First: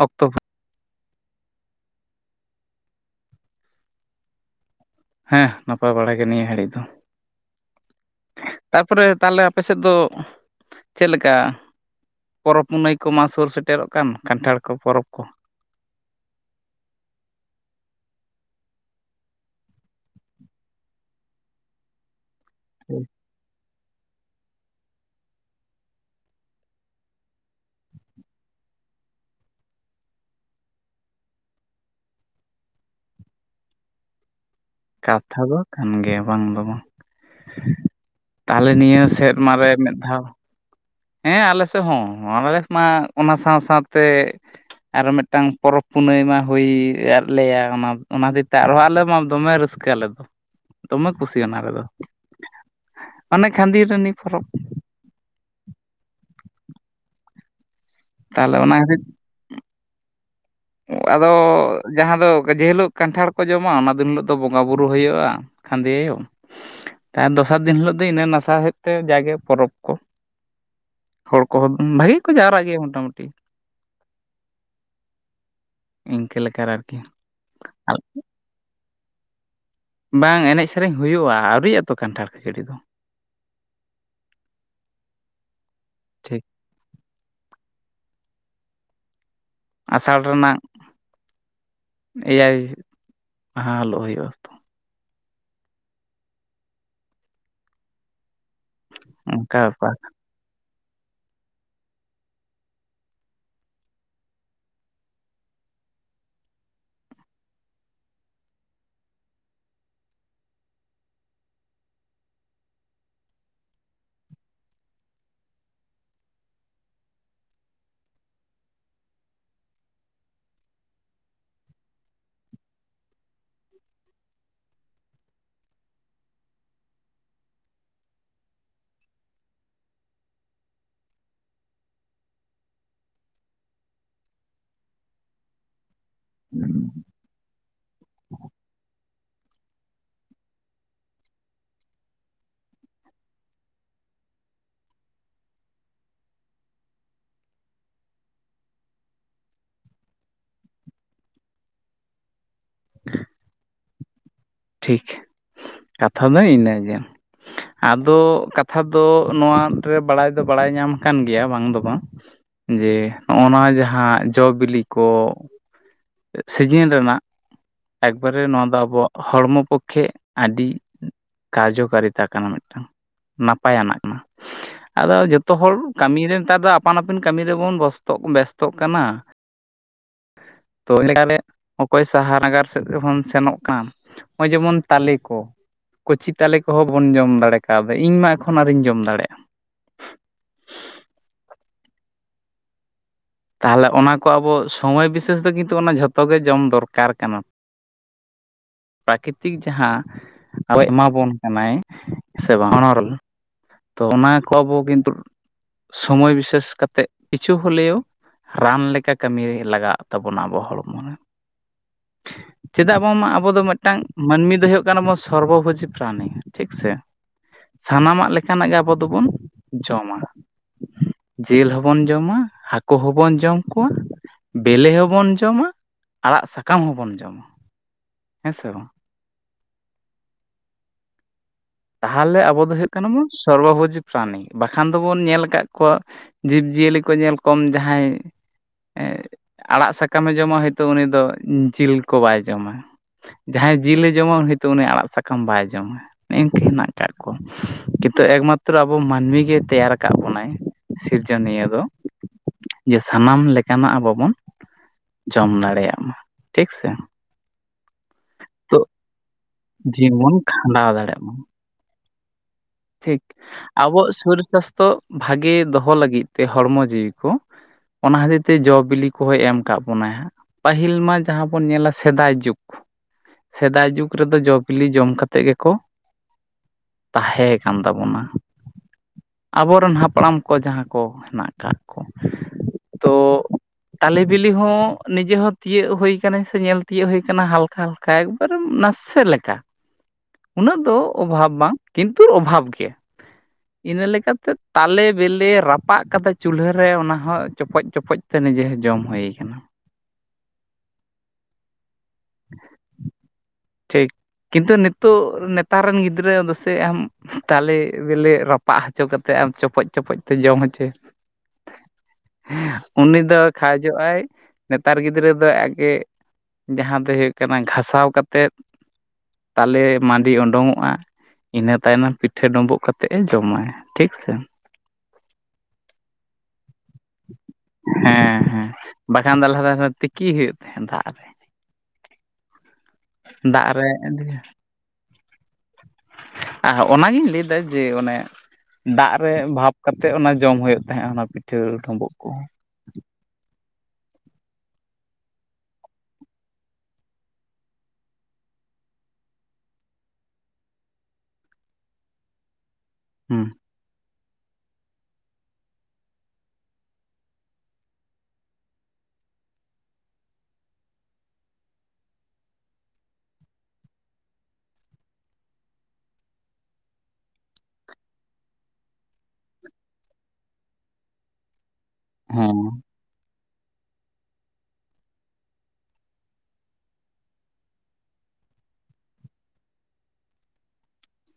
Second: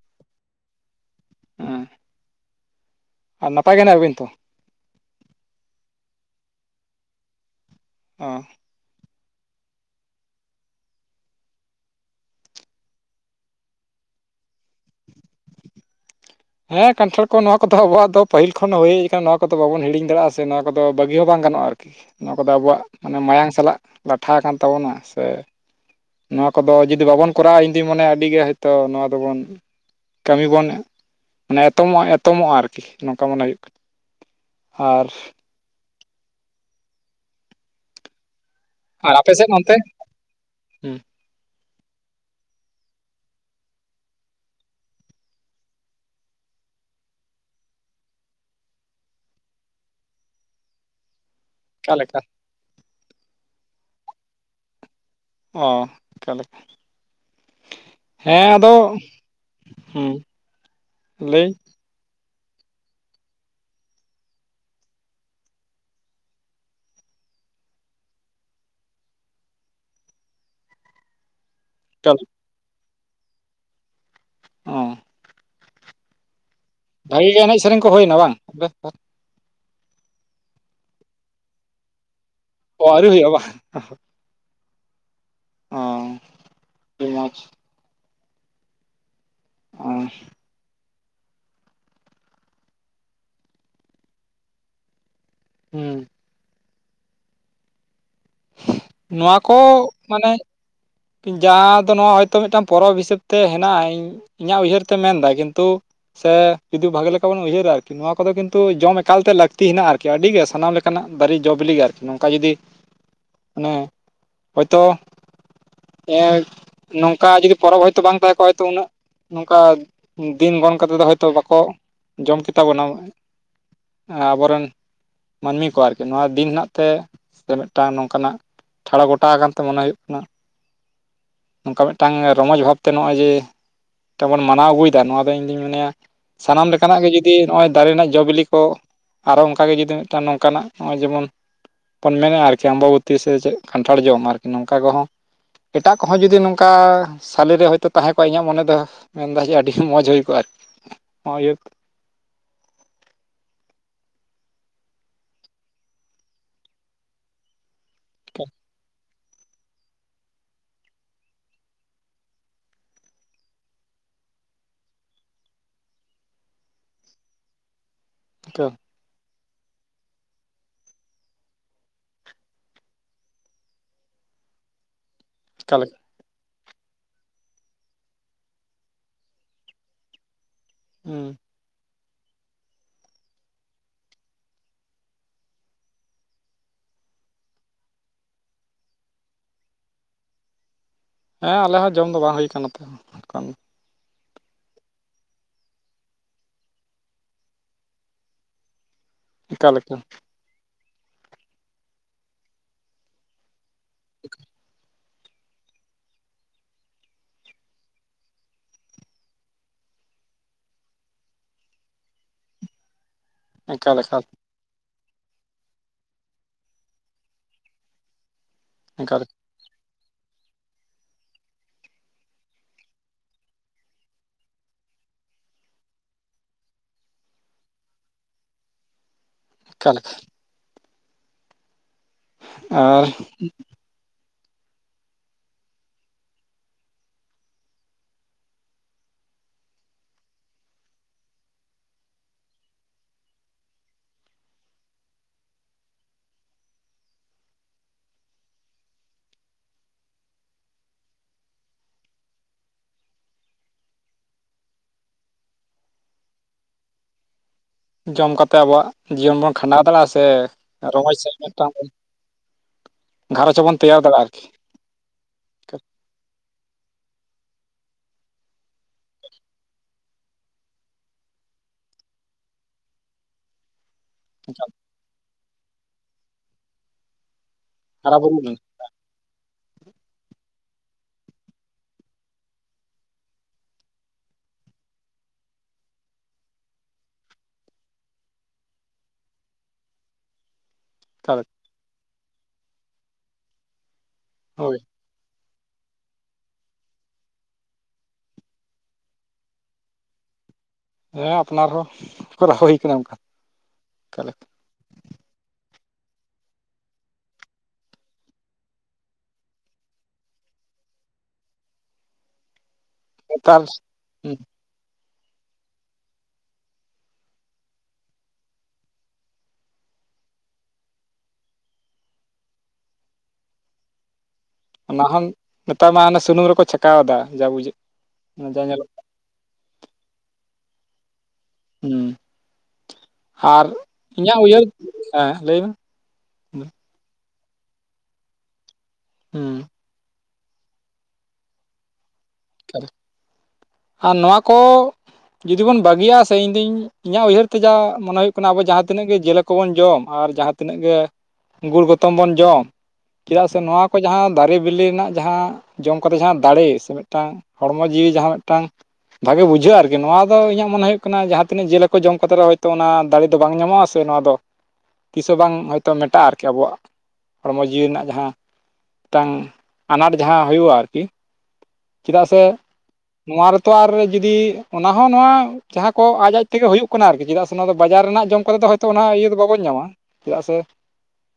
ᱚᱠᱛᱚ ᱟᱨ ᱱᱟᱯᱟᱭ ᱜᱮ ᱦᱮᱱᱟᱜ ᱵᱤᱱᱟ ᱛᱚ? ᱦᱮᱸ ᱱᱟᱯᱟᱭ ᱵᱟᱲᱟ ᱜᱮ ᱱᱤᱭᱟᱹ ᱜᱷᱟᱹᱲᱤᱡ ᱫᱚ ᱾ ᱚ ᱛᱟᱨᱯᱚᱨᱮ ᱛᱟᱦᱚᱞᱮ ᱟᱯᱮ ᱥᱮᱫ ᱫᱚ ᱪᱮᱫ ᱞᱮᱠᱟ? ᱯᱚᱨᱚᱵᱽ ᱯᱩᱱᱟᱹᱭ ᱠᱚ ᱢᱟ ᱥᱳᱨ ᱥᱮᱴᱮᱨᱚᱜ ᱠᱟᱱ ᱠᱟᱱᱴᱷᱟᱲ ᱠᱚ ᱯᱚᱨᱚᱵᱽ ᱠᱚ ᱾ ᱦᱮᱸ ᱠᱟᱱᱴᱷᱟᱲ ᱠᱚ ᱱᱚᱣᱟ ᱠᱚᱫᱚ ᱟᱵᱚᱣᱟᱜ ᱫᱚ ᱯᱟᱹᱦᱤᱞ ᱠᱷᱚᱱ ᱦᱳᱭ ᱦᱮᱡ ᱟᱠᱟᱱᱟ ᱛᱚ ᱱᱚᱭᱟ ᱠᱚᱫᱚ ᱵᱟᱵᱚᱱ ᱦᱤᱲᱤᱧ ᱫᱟᱲᱮ ᱟ ᱥᱮ ᱱᱚᱣᱟ ᱠᱚᱫᱚ ᱵᱟᱹᱜᱤ ᱦᱚᱸ ᱵᱟᱝ ᱜᱟᱱᱚᱜᱼᱟ ᱟᱨᱠᱤ ᱟ ᱱᱚᱣᱟ ᱠᱚᱫᱚ ᱟᱵᱚᱣᱟᱜ ᱢᱟᱱᱮ ᱢᱟᱭᱟᱝ ᱥᱟᱞᱟᱜ ᱞᱟᱴᱷᱟ ᱟᱠᱟᱱ ᱛᱟᱵᱚᱱᱟ ᱥᱮ ᱱᱚᱣᱟ ᱠᱚᱫᱚ ᱡᱚᱫᱤ ᱵᱟᱵᱚᱱ ᱠᱚᱨᱟᱣᱟ ᱤᱧ ᱫᱩᱧ ᱢᱚᱱᱮᱭᱟ ᱟᱹᱰᱤ ᱜᱮ ᱦᱚᱭᱛᱳ ᱱᱚᱣᱟ ᱫᱚᱵᱚᱱ ᱠᱟᱹᱢᱤ ᱵᱚᱱ ᱢᱟᱱᱮ ᱮᱛᱚᱢᱚᱜᱼᱟ ᱮᱛᱚᱢᱚᱜᱼᱟ ᱟᱨᱠᱤ ᱱᱚᱝᱠᱟ ᱢᱚᱱᱮ ᱦᱳᱭᱳᱜ ᱠᱟᱱᱟ ᱟᱨ ᱠᱟᱛᱷᱟ ᱫᱚ ᱠᱟᱱ ᱜᱮᱭᱟ ᱵᱟᱝ ᱫᱚ ᱵᱟᱝ ᱾ ᱛᱟᱦᱚᱞᱮ ᱱᱤᱭᱟᱹ ᱟᱨ ᱟᱯᱮ ᱥᱮᱫ ᱥᱮᱨᱢᱟ ᱨᱮ ᱚᱱᱛᱮ ᱢᱮᱫ ᱫᱷᱟᱣ ᱦᱩᱸ ᱦᱮᱸ ᱟᱞᱮ ᱥᱮᱫ ᱦᱚᱸ ᱟᱞᱮ ᱥᱮᱫ ᱢᱟ ᱚᱱᱟ ᱥᱟᱶ ᱥᱟᱶᱛᱮ ᱟᱨ ᱢᱤᱫᱴᱟᱝ ᱯᱚᱨᱚᱵᱽ ᱯᱩᱱᱟᱹᱭ ᱢᱟ ᱦᱩᱭ ᱟᱫ ᱞᱮᱭᱟ ᱚᱱᱟ ᱠᱷᱟᱹᱛᱤᱨ ᱛᱮ ᱟᱨᱦᱚᱸ ᱟᱞᱮ ᱢᱟ ᱫᱚᱢᱮ ᱨᱟᱹᱥᱠᱟᱹ ᱨᱟᱹᱥᱠᱟᱹ ᱟᱞᱮ ᱫᱚ ᱫᱚᱢᱮ ᱠᱩᱥᱤᱟᱜ ᱟᱱ ᱚᱞᱮ ᱫᱚ ᱚᱠᱟᱞᱮᱠᱟ ᱚᱱᱮ ᱠᱷᱟᱸᱫᱤᱨᱟᱱᱤ ᱯᱚᱨᱚᱵᱽ ᱚ ᱛᱟᱦᱚᱞᱮ ᱦᱮᱸ ᱛᱟᱦᱚᱞᱮ ᱟᱫᱚ ᱚᱱᱟ ᱠᱷᱟᱹᱛᱤᱨ ᱟᱫᱚ ᱞᱟᱹᱭ ᱡᱟᱦᱟᱸ ᱫᱚ ᱡᱮ ᱦᱤᱞᱳᱜ ᱠᱟᱱᱴᱷᱟᱲ ᱠᱚ ᱡᱚᱢᱟ ᱚᱱᱟ ᱫᱤᱱ ᱦᱤᱞᱳᱜ ᱫᱚ ᱵᱚᱸᱜᱟᱼ ᱵᱩᱨᱩ ᱦᱩᱭᱩᱜᱼᱟ ᱠᱷᱟᱸᱫᱤ ᱟᱭᱳ ᱟᱨ ᱫᱚᱥᱟᱨ ᱫᱤᱱ ᱦᱤᱞᱳᱜ ᱫᱚ ᱤᱱᱟᱹ ᱱᱟᱥᱟᱲ ᱦᱮᱫ ᱛᱮ ᱡᱟᱜᱮ ᱯᱚᱨᱚᱵᱽ ᱠᱚ ᱦᱚᱲ ᱠᱚᱦᱚᱸ ᱚᱠᱟ ᱵᱷᱟᱹᱜᱤ ᱜᱮ ᱞᱮᱠᱟ? ᱠᱚ ᱡᱟᱣᱨᱟᱜ ᱜᱮᱭᱟ ᱢᱚᱴᱟᱢᱩᱴᱤ ᱦᱚᱜᱼᱚᱸ ᱤᱱᱠᱟᱹ ᱞᱮᱠᱟ ᱵᱷᱟᱜᱤ ᱜᱮ ᱮᱱᱮᱡ ᱥᱮᱨᱮᱧ ᱠᱚ ᱟᱨ ᱦᱳᱭᱮᱱᱟ ᱵᱟᱝ? ᱵᱟᱝ ᱮᱱᱮᱡ ᱥᱮᱨᱮᱧ ᱦᱩᱭᱩᱜᱼᱟ ᱟᱹᱨᱤ ᱟᱛᱚ ᱠᱟᱱᱴᱷᱟᱲ ᱠᱷᱟᱹᱡᱟᱹᱲᱤ ᱫᱚ ᱚ ᱟᱣᱨᱤ ᱦᱩᱭᱩᱜᱼᱟ ᱵᱟᱝ? ᱚ ᱴᱷᱤᱠ ᱟᱹᱰᱤ ᱢᱚᱡᱽ ᱚ ᱟᱥᱟᱲ ᱨᱮᱱᱟ ᱮᱭᱟᱭ ᱢᱟᱦᱟ ᱦᱤᱞᱳᱜ ᱦᱩᱭᱩᱜᱼᱟ ᱛᱚ ᱦᱩᱸ ᱱᱚᱣᱟ ᱠᱚ ᱚᱱᱠᱟ ᱵᱮᱯᱟᱨ ᱢᱟᱱᱮ ᱡᱟᱦᱟᱸ ᱫᱚ ᱱᱚᱣᱟ ᱦᱚᱭᱛᱚ ᱢᱤᱫᱴᱟᱝ ᱯᱚᱨᱚᱵᱽ ᱦᱤᱥᱟᱹᱵᱽ ᱛᱮ ᱦᱮᱱᱟᱜᱼᱟ ᱤᱧ ᱤᱧᱟᱜ ᱩᱭᱦᱟᱹᱨ ᱛᱮ ᱢᱮᱱᱫᱟᱭ ᱠᱤᱱᱛᱩ ᱥᱮ ᱡᱩᱫᱤ ᱵᱷᱟᱜᱮ ᱞᱮᱠᱟ ᱵᱚᱱ ᱩᱭᱦᱟᱹᱨᱟ ᱟᱨᱠᱤ ᱱᱚᱣᱟ ᱠᱚᱫᱚ ᱠᱤᱱᱛᱩ ᱡᱚᱢ ᱮᱠᱟᱞᱛᱮ ᱞᱟᱹᱠᱛᱤ ᱦᱮᱱᱟᱜᱼᱟ ᱟᱨᱠᱤ ᱟᱹᱰᱤ ᱜᱮ ᱥᱟᱱᱟᱢ ᱞᱮᱠᱟ ᱚᱝᱠᱟᱱᱟᱜ ᱫᱟᱨᱤ ᱡᱚ ᱵᱤᱞᱤ ᱜᱮ ᱟᱨᱠᱤ ᱱᱚᱝᱠᱟ ᱡᱩᱫᱤ ᱢᱟᱱᱮ ᱦᱚᱳᱭᱛᱳ ᱮ ᱱᱚᱝᱠᱟ ᱡᱩᱫᱤ ᱯᱚᱨᱚᱵᱽ ᱦᱚᱭᱛᱳ ᱵᱟᱝ ᱛᱟᱦᱮ ᱠᱚᱜ-ᱟ ᱦᱚᱭᱛᱚ ᱩᱱᱟᱹᱜ ᱱᱚᱝᱠᱟ ᱫᱤᱱ ᱜᱚᱱ ᱠᱟᱛᱮᱫ ᱫᱚ ᱦᱚᱭᱛᱳ ᱵᱟᱠᱚ ᱡᱚᱢ ᱠᱮ ᱛᱟᱵᱚᱱᱟ ᱟᱵᱚᱨᱮᱱ ᱢᱟᱹᱱᱢᱤ ᱠᱚ ᱟᱨᱠᱤ ᱱᱚᱣᱟ ᱫᱤᱱ ᱦᱮᱱᱟᱜ ᱛᱮ ᱥᱮ ᱢᱤᱫᱴᱟᱝ ᱱᱚᱝᱠᱟᱱᱟᱜ ᱴᱷᱟᱲᱚ ᱜᱚᱴᱟ ᱟᱠᱟᱱᱛᱮ ᱢᱚᱱᱮ ᱦᱩᱭᱩᱜ ᱠᱟᱱᱟ ᱱᱚᱝᱠᱟ ᱢᱤᱫᱴᱟᱝ ᱨᱚᱢᱚᱡᱽ ᱵᱷᱟᱵᱛᱮ ᱱᱚᱜᱼᱚᱭ ᱡᱮ ᱛᱮᱵᱚᱱ ᱢᱟᱱᱟᱣ ᱟᱹᱜᱩᱭᱮᱫᱟ ᱱᱚᱣᱟ ᱫᱚ ᱤᱧᱫᱩᱧ ᱢᱚᱱᱮᱭᱟ ᱥᱟᱱᱟᱢ ᱞᱮᱠᱟᱱᱟᱜ ᱜᱮ ᱡᱩᱫᱤ ᱱᱚᱜᱼᱚᱭ ᱫᱟᱨᱮ ᱨᱮᱱᱟᱜ ᱡᱚᱼᱵᱤᱞᱤ ᱠᱚ ᱟᱨᱚ ᱚᱱᱠᱟᱜ ᱜᱮ ᱡᱩᱫᱤ ᱢᱤᱫᱴᱟᱝ ᱱᱚᱝᱠᱟᱱᱟᱜ ᱱᱚᱜᱼᱚᱭ ᱡᱮᱢᱚᱱ [unintelligible] ᱟᱨᱠᱤ ᱪᱮ ᱟᱢᱵᱟᱵᱛᱤ ᱥᱮ ᱪᱮᱫ ᱠᱟᱱᱴᱷᱟᱲ ᱡᱚᱢ ᱟᱨᱠᱤ ᱱᱚᱝᱠᱟ ᱠᱚᱦᱚᱸ ᱮᱴᱟᱜ ᱠᱚᱦᱚᱸ ᱡᱩᱫᱤ ᱱᱚᱝᱠᱟ ᱥᱟᱞᱮ ᱨᱮ ᱦᱚᱭᱛᱚ ᱛᱟᱦᱮᱸ ᱠᱚᱜᱼᱟ ᱤᱧᱟᱹᱜ ᱢᱚᱱᱮ ᱫᱚ ᱢᱮᱱᱫᱟᱭ ᱡᱮ ᱟᱹᱰᱤ ᱢᱚᱡᱽ ᱦᱩᱭ ᱠᱚᱜᱼᱟ ᱟᱨᱠᱤ ᱱᱚᱜᱼᱚᱭ ᱤᱭᱟᱹ ᱴᱷᱤᱠ ᱠᱟᱛᱷᱟ ᱫᱚ ᱤᱱᱟᱹᱜᱮ ᱟᱫᱚ ᱠᱟᱛᱷᱟ ᱫᱚ ᱱᱚᱣᱟ ᱨᱮ ᱵᱟᱲᱟᱭ ᱫᱚ ᱵᱟᱲᱟᱭ ᱧᱟᱢ ᱟᱠᱟᱱ ᱜᱮᱭᱟ ᱵᱟᱝ ᱫᱚ ᱵᱟᱝ ᱡᱮ ᱱᱚᱜᱼᱚ ᱱᱚᱣᱟ ᱡᱟᱦᱟᱸ ᱡᱚ ᱵᱤᱞᱤ ᱠᱚ ᱥᱤᱡᱤᱱ ᱨᱮᱱᱟᱜ ᱮᱠᱵᱟᱨᱮ ᱱᱚᱣᱟ ᱫᱚ ᱚᱠᱟ ᱟᱵᱚᱣᱟᱜ ᱦᱚᱲᱢᱚ ᱯᱚᱠᱠᱷᱮ ᱟᱹᱰᱤ ᱠᱟᱨᱡᱚᱠᱟᱨᱤᱛᱟ ᱠᱟᱱᱟ ᱢᱤᱫᱴᱟᱝ ᱱᱟᱯᱟᱭᱟᱱᱟᱜ ᱠᱟᱱᱟ ᱟᱫᱚ ᱡᱚ ᱛᱚ ᱦᱚᱲ ᱞᱮᱠᱟ ᱠᱟᱹᱢᱤ ᱨᱮ ᱱᱮᱛᱟᱨ ᱫᱚ ᱟᱯᱟᱱ ᱟᱹᱯᱤᱱ ᱠᱟᱹᱢᱤ ᱨᱮᱵᱚᱱ ᱵᱮᱥᱛᱚᱜ ᱠᱟᱱᱟ ᱛᱚ ᱦᱩᱸ ᱚᱠᱚᱭ ᱥᱟᱦᱟᱨ ᱱᱟᱜᱟᱨ ᱥᱮᱫ ᱨᱮ ᱵᱚᱱ ᱥᱮᱱᱚᱜ ᱠᱟᱱ ᱱᱚᱜᱼᱚᱭ ᱡᱮᱢᱚᱱ ᱛᱟᱞᱮ ᱠᱚ ᱠᱚᱪᱤ ᱛᱟᱞᱮ ᱠᱚᱦᱚᱸ ᱵᱚᱱ ᱡᱚᱢ ᱫᱟᱲᱮ ᱠᱟᱣᱫᱟ ᱤᱧᱢᱟ ᱮᱠᱷᱚᱱ ᱟᱣᱨᱤᱧ ᱡᱚᱢ ᱫᱟᱲᱮᱭᱟᱜᱼᱟ ᱦᱮᱸ ᱟᱞᱮ ᱦᱚᱸ ᱡᱚᱢ ᱫᱚ ᱵᱟᱝ ᱦᱩᱭ ᱠᱟᱱᱟ ᱛᱚ ᱚᱱᱠᱟᱱ ᱛᱟᱦᱚᱞᱮ ᱚᱱᱟ ᱠᱚ ᱟᱵᱚ ᱥᱚᱢᱚᱭ ᱵᱤᱥᱮᱥ ᱫᱚ ᱠᱤᱱᱛᱩ ᱚᱱᱟ ᱡᱷᱚᱛᱚ ᱜᱮ ᱡᱚᱢ ᱫᱚᱨᱠᱟᱨ ᱠᱟᱱᱟ ᱯᱨᱟᱠᱨᱤᱛᱤᱠ ᱮᱠᱟᱞ ᱡᱟᱦᱟᱸ ᱮᱠᱟᱞ ᱟᱵᱚᱭ ᱮᱢᱟᱵᱚᱱ ᱠᱟᱱᱟᱭ ᱥᱮ ᱵᱟᱝ [unintelligible] ᱛᱚ ᱚᱱᱟ ᱠᱚ ᱟᱵᱚ ᱠᱤᱱᱛᱩ ᱥᱚᱢᱚᱭ ᱵᱤᱥᱮᱥ ᱠᱟᱛᱮᱫ ᱠᱤᱪᱷᱩ ᱦᱚᱞᱮᱣᱳ ᱨᱟᱱ ᱞᱮᱠᱟ ᱠᱟᱹᱢᱤ ᱞᱟᱜᱟᱜ ᱛᱟᱵᱚᱱᱟ ᱟᱵᱚ ᱦᱚᱲᱢᱚ ᱨᱮ ᱪᱮᱫᱟᱜ ᱵᱟᱝᱢᱟ ᱟᱵᱚ ᱫᱚ ᱮᱠᱟᱞ ᱢᱤᱫᱴᱟᱝ ᱮᱠᱟᱞ ᱢᱟᱹᱱᱢᱤ ᱫᱚ ᱦᱩᱭᱩᱜ ᱠᱟᱱᱟᱚᱱ ᱥᱚᱨᱵᱚ ᱵᱷᱳᱡᱤ ᱯᱨᱟᱱᱤ ᱴᱷᱤᱠ ᱥᱮ ᱥᱟᱱᱟᱢᱟᱜ ᱞᱮ ᱠᱟᱱᱟᱜ ᱜᱮ ᱟᱵᱚ ᱮᱠᱟᱞ ᱫᱚᱵᱚᱱ ᱡᱚᱢᱟ ᱡᱮᱞ ᱦᱚᱸᱵᱚᱱ ᱡᱚᱢᱟ ᱦᱟᱹᱠᱩ ᱦᱚᱸᱵᱚᱱ ᱡᱚᱢ ᱠᱚᱣᱟ ᱵᱮᱞᱮ ᱦᱚᱸᱵᱚᱱ ᱡᱚᱢᱟ ᱟᱲᱟᱜ ᱥᱟᱠᱟᱢ ᱦᱚᱸᱵᱚᱱ ᱡᱚᱢᱟ ᱦᱮᱸ ᱥᱮ ᱵᱟᱝ ᱚᱠᱟ ᱞᱮᱠᱟ ᱛᱟᱦᱚᱞᱮ ᱟᱵᱚ ᱫᱚ ᱦᱩᱭᱩᱜ ᱟᱨ ᱠᱟᱱᱟ ᱵᱚᱱ ᱥᱚᱨᱵᱚᱚᱵᱳᱡᱤ ᱯᱨᱟᱱᱤ ᱵᱟᱠᱷᱟᱱ ᱫᱚᱵᱚᱱ ᱧᱮᱞ ᱟᱠᱟᱫ ᱠᱚᱣᱟ ᱡᱤᱵᱽᱡᱤᱭᱟᱹᱞᱤ ᱠᱚ ᱧᱮᱞ ᱠᱚᱢ ᱡᱟᱦᱟᱸᱭ ᱟᱲᱟᱜ ᱥᱟᱠᱟᱢᱮ ᱡᱚᱢᱟ ᱦᱚᱳᱭᱛᱳ ᱩᱱᱤ ᱫᱚ ᱡᱤᱞ ᱠᱚ ᱵᱟᱭ ᱡᱚᱢᱟ ᱡᱟᱦᱟᱸᱭ ᱡᱤᱞᱮ ᱡᱚᱢᱟ ᱩᱱᱤ ᱦᱚᱣᱛᱳ ᱩᱱᱤ ᱟᱲᱟᱜ ᱥᱟᱠᱟᱢ ᱵᱟᱭ ᱡᱚᱢᱟ ᱱᱮᱜ ᱱᱤᱝᱠᱟᱹ ᱦᱮᱱᱟᱜ ᱟᱠᱟᱫ ᱠᱚᱣᱟ ᱠᱤᱱᱛᱩ ᱮᱠᱢᱟᱛᱨᱚ ᱟᱵᱚ ᱢᱟᱹᱱᱢᱤ ᱜᱮ ᱛᱮᱭᱟᱨ ᱟᱠᱟᱫ ᱵᱚᱱᱟᱭ ᱥᱤᱨᱡᱚᱱᱤᱭᱟᱹ ᱫᱚ ᱡᱮ ᱥᱟᱱᱟᱢ ᱞᱮᱠᱟᱱᱟᱜ ᱟᱵᱚ ᱵᱚᱱ ᱡᱚᱢ ᱫᱟᱲᱮᱭᱟᱜ ᱢᱟ ᱴᱷᱤᱠ ᱥᱮ ᱡᱚᱢ ᱠᱟᱛᱮ ᱛᱚ ᱟᱵᱚᱣᱟᱜ ᱡᱤᱭᱚᱱ ᱵᱚᱱ ᱠᱷᱟᱸᱰᱟᱣ ᱫᱟᱲᱮᱭᱟᱜᱼᱟ ᱥᱮ ᱡᱤᱵᱚᱱ ᱠᱷᱟᱸᱰᱟᱣ ᱨᱚᱢᱚᱡ ᱫᱟᱲᱮᱭᱟᱜ ᱢᱟ ᱥᱟᱺᱦᱤᱡ ᱢᱤᱫᱴᱟᱝ ᱵᱚᱱ ᱜᱸᱷᱟᱨᱚᱧᱡᱽ ᱦᱚᱸᱵᱚᱱ ᱛᱮᱭᱟᱨ ᱫᱟᱲᱮᱭᱟᱜᱼᱟ ᱟᱨᱠᱤ ᱛᱚ ᱵᱷᱟᱜᱮ ᱫᱚᱦᱚ ᱞᱟᱹᱜᱤᱫ ᱛᱮ ᱦᱚᱲᱢᱚ ᱡᱤᱣᱤ ᱠᱚ ᱚᱱᱟ ᱠᱷᱟᱹᱛᱤᱨ ᱛᱮ ᱡᱚ ᱵᱤᱞᱤ ᱠᱚᱦᱚᱸᱭ ᱮᱢ ᱟᱠᱟᱫ ᱵᱚᱱᱟᱭ ᱦᱟᱸᱜ ᱯᱟᱹᱦᱤᱞ ᱢᱟ ᱡᱟᱦᱟᱸ ᱵᱚᱱ ᱧᱮᱞᱟ ᱥᱮᱫᱟᱭ ᱡᱩᱜᱽ ᱥᱮᱫᱟᱭ ᱡᱩᱜᱽ ᱨᱮᱫᱚ ᱡᱚᱼ ᱵᱤᱞᱤ ᱡᱚᱢ ᱠᱟᱛᱮᱜ ᱜᱮᱠᱚ ᱛᱟᱦᱮᱸᱭ ᱠᱟᱱ ᱦᱟᱨᱟ ᱛᱟᱵᱚᱱᱟ ᱵᱩᱨᱩ ᱟᱵᱚᱨᱮᱱ ᱦᱟᱯᱲᱟᱢ ᱠᱚ ᱡᱟᱦᱟᱸᱭ ᱠᱚ ᱦᱮᱱᱟᱜ ᱟᱠᱟᱫ ᱠᱚ ᱛᱚ ᱛᱟᱞᱮ ᱵᱤᱞᱤ ᱦᱚᱸ ᱱᱤᱡᱮ ᱦᱚᱸ ᱛᱤᱭᱟᱹᱜ ᱦᱩᱭ ᱟᱠᱟᱱᱟ ᱥᱮ ᱧᱮᱞ ᱛᱤᱭᱟᱹᱜ ᱦᱩᱭ ᱟᱠᱟᱱᱟ ᱦᱟᱞᱠᱟ ᱦᱟᱞᱠᱟ ᱦᱟᱞᱠᱟ ᱮᱠᱵᱟᱨᱮ ᱱᱟᱥᱮ ᱞᱮᱠᱟ ᱩᱱᱟᱹᱜ ᱫᱚ ᱠᱟᱞᱮ ᱚᱵᱷᱟᱵᱽ ᱵᱟᱝ ᱠᱤᱱᱛᱩ ᱚᱵᱷᱟᱵᱽ ᱜᱮ ᱤᱱᱟᱹ ᱞᱮᱠᱟᱛᱮ ᱦᱳᱭ ᱛᱟᱞᱮ ᱵᱮᱞᱮ ᱨᱟᱯ ᱟᱜ ᱠᱟᱛᱮᱫ‌ ᱪᱩᱞᱦᱟᱹ ᱨᱮ ᱚᱱᱟ ᱦᱚᱸ ᱪᱚᱯᱚᱡ ᱪᱚᱯᱚᱡ ᱛᱮ ᱱᱤᱡᱮ ᱦᱚᱸ ᱡᱚᱢ ᱦᱩᱭ ᱟᱠᱟᱱᱟ ᱦᱮᱸ ᱟᱯᱱᱟᱨ ᱦᱚᱸ ᱠᱚᱨᱟᱣ ᱦᱩᱭ ᱠᱟᱱᱟ ᱚᱱᱠᱟ ᱴᱷᱤᱠ ᱛᱟᱦᱞᱮ ᱠᱤᱱᱛᱩ ᱱᱤᱛᱳᱜ ᱱᱮᱛᱟᱨ ᱨᱮᱱ ᱜᱤᱫᱽᱨᱟᱹ ᱫᱚᱥᱮ ᱟᱢᱼᱼ ᱛᱟᱞᱮ ᱵᱮᱹᱞᱮᱹ ᱨᱟᱯᱟᱜ ᱦᱚᱪᱚ ᱠᱟᱛᱮᱫ ᱟᱢ ᱪᱚᱯᱚᱡ ᱪᱚᱯᱚᱡ ᱛᱮ ᱡᱚᱢ ᱦᱚᱪᱚᱭᱮᱢ [unintelligible] ᱩᱱᱤ ᱫᱚ ᱱᱮᱛᱟᱨ ᱠᱷᱟᱡᱚᱜᱼᱟᱭ ᱦᱩᱸ ᱱᱮᱛᱟᱨ ᱜᱤᱫᱽᱨᱟᱹ ᱫᱚ ᱟᱜᱮ ᱡᱟᱦᱟᱸᱼᱼ ᱦᱩᱭᱩᱜ ᱠᱟᱱᱟ ᱜᱷᱟᱥᱟᱣ ᱠᱟᱛᱮᱫ ᱛᱟᱞᱮ ᱢᱟᱹᱰᱤ ᱩᱰᱩᱝᱚᱜᱼᱟ᱾ ᱤᱱᱟᱹ ᱛᱟᱭᱱᱚᱢ ᱯᱤᱴᱷᱟᱹ ᱰᱩᱸᱵᱩᱜ ᱠᱟᱛᱮᱜ ᱮ ᱡᱚᱢᱟᱭ ᱴᱷᱤᱠ ᱥᱮ᱾ ᱚᱱᱟ ᱦᱚᱸ ᱱᱮᱛᱟᱨ ᱢᱟ ᱮᱱᱟ ᱥᱩᱱᱩᱢ ᱨᱮᱠᱚ ᱪᱷᱟᱠᱟᱣ ᱮᱫᱟ ᱡᱟ ᱦᱮᱸ ᱵᱩᱡᱷᱟᱹᱜ ᱡᱟ ᱦᱮᱸ ᱧᱮᱞᱚᱜ ᱠᱟᱱᱟ᱾ ᱵᱟᱠᱷᱟᱱ ᱞᱟᱦᱟ ᱛᱮᱫᱚ ᱛᱤᱠᱤ ᱦᱩᱭᱩᱜ ᱛᱟᱦᱮᱸᱫ ᱫᱟᱜ ᱨᱮ ᱦᱮᱸ ᱟᱨ ᱫᱟᱜ ᱨᱮ ᱤᱧᱟᱹᱜ ᱩᱭᱦᱟᱹᱨ ᱦᱮᱸ ᱞᱟᱹᱭ ᱢᱮ ᱟᱨ ᱚᱱᱟᱜᱤᱧ ᱞᱟᱹᱭ ᱮᱫᱟ ᱡᱮ ᱚᱱᱮ ᱫᱟᱜ ᱨᱮ ᱦᱩᱸ ᱵᱷᱟᱯ ᱠᱟᱛᱮᱫ ᱚᱱᱟ ᱡᱚᱢ ᱦᱩᱭᱩᱜ ᱛᱟᱦᱮᱸᱫ ᱚᱱᱟ ᱯᱤᱴᱷᱟᱹ ᱰᱩᱸᱵᱩᱜ ᱠᱚ [unintelligible] ᱟᱨ ᱱᱚᱣᱟ ᱠᱚ ᱡᱩᱫᱤ ᱵᱚᱱ ᱵᱟᱹᱜᱤᱭᱟ ᱥᱮ ᱤᱧ ᱫᱚᱧ ᱤᱧᱟᱹᱜ ᱩᱭᱦᱟᱹᱨ ᱛᱮ ᱡᱟ ᱢᱚᱱᱮ ᱦᱩᱭᱩᱜ ᱠᱟᱱᱟ ᱟᱵᱚ ᱡᱟᱦᱟᱸ ᱛᱤᱱᱟᱹᱜ ᱜᱮ ᱡᱮᱞ ᱦᱟᱴᱤ ᱵᱚᱱ ᱡᱚᱢ ᱟᱨ ᱡᱟᱦᱟᱸ ᱛᱤᱱᱟᱹᱜ ᱜᱮ ᱜᱩᱲ ᱜᱚᱛᱚᱢ ᱵᱚᱱ ᱡᱚᱢ ᱦᱮᱸ ᱪᱮᱫᱟᱜ ᱥᱮ ᱱᱚᱣᱟ ᱠᱚᱼᱼ ᱚ [unintelligible] ᱡᱟᱦᱟᱸ ᱫᱟᱨᱮ ᱵᱤᱞᱤ ᱨᱮᱱᱟᱜ ᱡᱟᱦᱟᱸ ᱡᱚᱢ ᱠᱟᱛᱮ ᱡᱟᱦᱟᱸ ᱫᱟᱲᱮ ᱥᱮ ᱢᱤᱫᱴᱟᱝ ᱦᱚᱲᱢᱚ ᱡᱤᱣᱤ ᱡᱟᱦᱟᱸᱼᱼ ᱢᱤᱫᱴᱟᱝᱼᱼ ᱵᱷᱟᱜᱮ ᱵᱩᱡᱷᱟᱹᱜᱼᱟ ᱟᱨᱠᱤ ᱱᱚᱶᱟ ᱫᱚ ᱤᱧᱟᱹᱜ ᱢᱚᱱᱮ ᱦᱩᱭᱩᱜ ᱠᱟᱱᱟ ᱡᱟᱦᱟᱸ ᱛᱤᱱᱟᱹᱜ ᱡᱮᱞ ᱦᱟᱠᱳ ᱡᱚᱢ ᱠᱟᱛᱮ ᱨᱮ ᱦᱚᱸ ᱦᱚᱭᱛᱳ ᱚᱱᱟ ᱫᱟᱲᱮ ᱫᱚ ᱵᱟᱝ ᱧᱟᱢᱚᱜᱼᱟ ᱥᱮ ᱥᱮ ᱱᱚᱣᱟ ᱫᱚ ᱛᱤᱥ ᱦᱚᱸ ᱵᱟᱝ ᱦᱚᱭᱛᱳ ᱢᱮᱴᱟᱜᱼᱟ ᱟᱨᱠᱤ ᱟᱵᱚᱣᱟᱜ ᱦᱚᱲᱢᱚ ᱡᱤᱣᱤ ᱨᱮᱱᱟᱜ ᱡᱟᱦᱟᱸᱼᱼ ᱢᱤᱫᱴᱟᱝ ᱟᱱᱟᱴ ᱡᱟᱦᱟᱸ ᱦᱩᱭᱩᱜᱼᱟ ᱟᱨᱠᱤ ᱪᱮᱫᱟᱜ ᱥᱮ ᱦᱮᱸ ᱱᱚᱣᱟ ᱨᱮ ᱛᱚ ᱟᱨ ᱡᱩᱫᱤ ᱚᱱᱟ ᱦᱚᱸ ᱱᱚᱣᱟ ᱡᱟᱦᱟᱸ ᱠᱚ ᱟᱡ ᱟᱡ ᱛᱮᱜᱮ ᱦᱩᱭᱩᱜ ᱠᱟᱱᱟ ᱟᱨᱠᱤ ᱪᱮᱫᱟᱜ ᱥᱮ ᱱᱚᱣᱟ ᱫᱚ ᱵᱟᱡᱟᱨ ᱨᱮᱱᱟᱜ ᱡᱚᱢ ᱠᱟᱛᱮᱫ ᱫᱚ ᱦᱚᱭᱛᱚ ᱚᱱᱟ ᱤᱭᱟᱹ ᱫᱚ ᱵᱟᱵᱚᱱ ᱧᱟᱢᱟ ᱪᱮᱫᱟᱜ ᱥᱮ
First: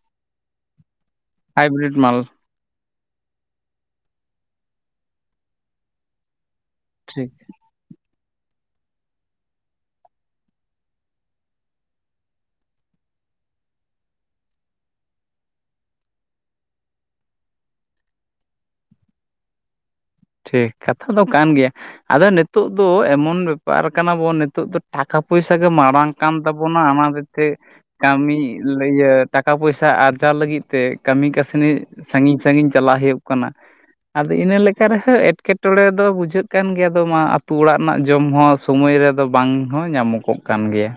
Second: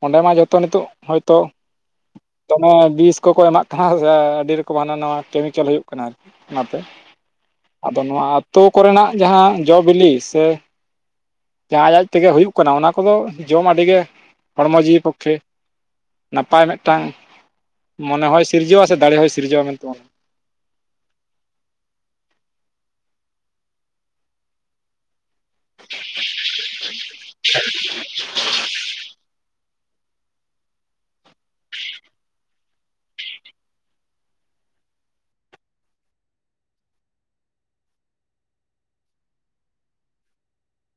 ᱚᱸᱰᱮ ᱢᱟ ᱡᱚᱛᱚ ᱱᱤᱛᱚᱜ ᱦᱚᱭᱛᱳ ᱦᱟᱭᱵᱨᱤᱰ ᱢᱟᱞ ᱫᱚᱢᱮ ᱵᱤᱥ ᱠᱚᱠᱚ ᱮᱢᱟᱜ ᱠᱟᱱᱟ ᱥᱮ ᱟᱹᱰᱤ ᱨᱚᱠᱚᱢ ᱦᱟᱱᱟ ᱱᱟᱣᱟ ᱠᱮᱢᱤᱠᱮᱞ ᱦᱩᱭᱩᱜ ᱠᱟᱱᱟ ᱟᱨᱠᱤ ᱚᱱᱟᱛᱮ ᱴᱷᱤᱠ ᱟᱫᱚ ᱱᱚᱣᱟ ᱟᱛᱳ ᱠᱚᱨᱮᱱᱟᱜ ᱡᱟᱦᱟᱸ ᱡᱚ ᱵᱤᱞᱤ ᱥᱮ ᱡᱟᱦᱟᱸ ᱟᱡ ᱟᱡ ᱛᱮᱜᱮ ᱦᱩᱭᱩᱜ ᱠᱟᱱᱟ ᱚᱱᱟ ᱠᱚᱫᱚ ᱡᱚᱢ ᱟᱹᱰᱤ ᱜᱮ ᱦᱚᱲᱢᱚ ᱡᱤᱣᱤ ᱯᱚᱠᱠᱷᱮ ᱱᱟᱯᱟᱭ ᱢᱤᱫᱴᱟᱝ ᱢᱚᱱᱮ ᱦᱚᱸᱭ ᱥᱤᱨᱡᱟᱹᱣᱟ ᱥᱮ ᱫᱟᱲᱮ ᱦᱚᱸᱭ ᱥᱤᱨᱡᱟᱹᱣᱟ ᱢᱮᱱᱛᱮ ᱴᱷᱤᱠ ᱠᱟᱛᱷᱟ ᱫᱚ ᱠᱟᱱ ᱜᱮᱭᱟ ᱟᱫᱚ ᱱᱤᱛᱳᱜ ᱫᱚ ᱮᱢᱚᱱ ᱵᱮᱯᱟᱨ ᱠᱟᱱᱟ ᱵᱚᱱ ᱱᱤᱛᱳᱜ ᱫᱚ ᱴᱟᱠᱟ ᱯᱚᱭᱥᱟ ᱜᱮ ᱢᱟᱨᱟᱝ ᱠᱟᱱ ᱛᱟᱵᱚᱱᱟ ᱚᱱᱟᱫᱤᱛᱮ ᱠᱟᱹᱢᱤ ᱤᱭᱟᱹ ᱴᱟᱠᱟ ᱯᱚᱭᱥᱟ ᱟᱨᱡᱟᱣ ᱞᱟᱹᱜᱤᱫ ᱛᱮ ᱠᱟᱹᱢᱤ ᱠᱟᱹᱥᱱᱤ ᱥᱟᱺᱜᱤᱧ ᱥᱟᱺᱜᱤᱧ ᱪᱟᱞᱟᱣ ᱦᱳᱭᱳᱜ ᱠᱟᱱᱟ ᱟᱫᱚ ᱤᱱᱟᱹ ᱞᱮᱠ ᱚᱱᱠᱟ ᱨᱮᱦᱚᱸ ᱮᱴᱠᱮᱴᱚᱬᱮ ᱫᱚ ᱵᱩᱡᱷᱟᱹᱜ ᱠᱟᱱ ᱜᱮᱭᱟ ᱫᱚ ᱢᱟ ᱟᱛᱳ ᱚᱲᱟᱜ ᱨᱮᱱᱟᱜ ᱡᱚᱢ ᱦᱚᱸ ᱥᱚᱢᱚᱭ ᱨᱮᱫᱚ ᱵᱟᱝ ᱦᱚᱸ ᱧᱟᱢᱚᱜ ᱠᱚᱸᱜ ᱠᱟᱱ ᱜᱮᱭᱟ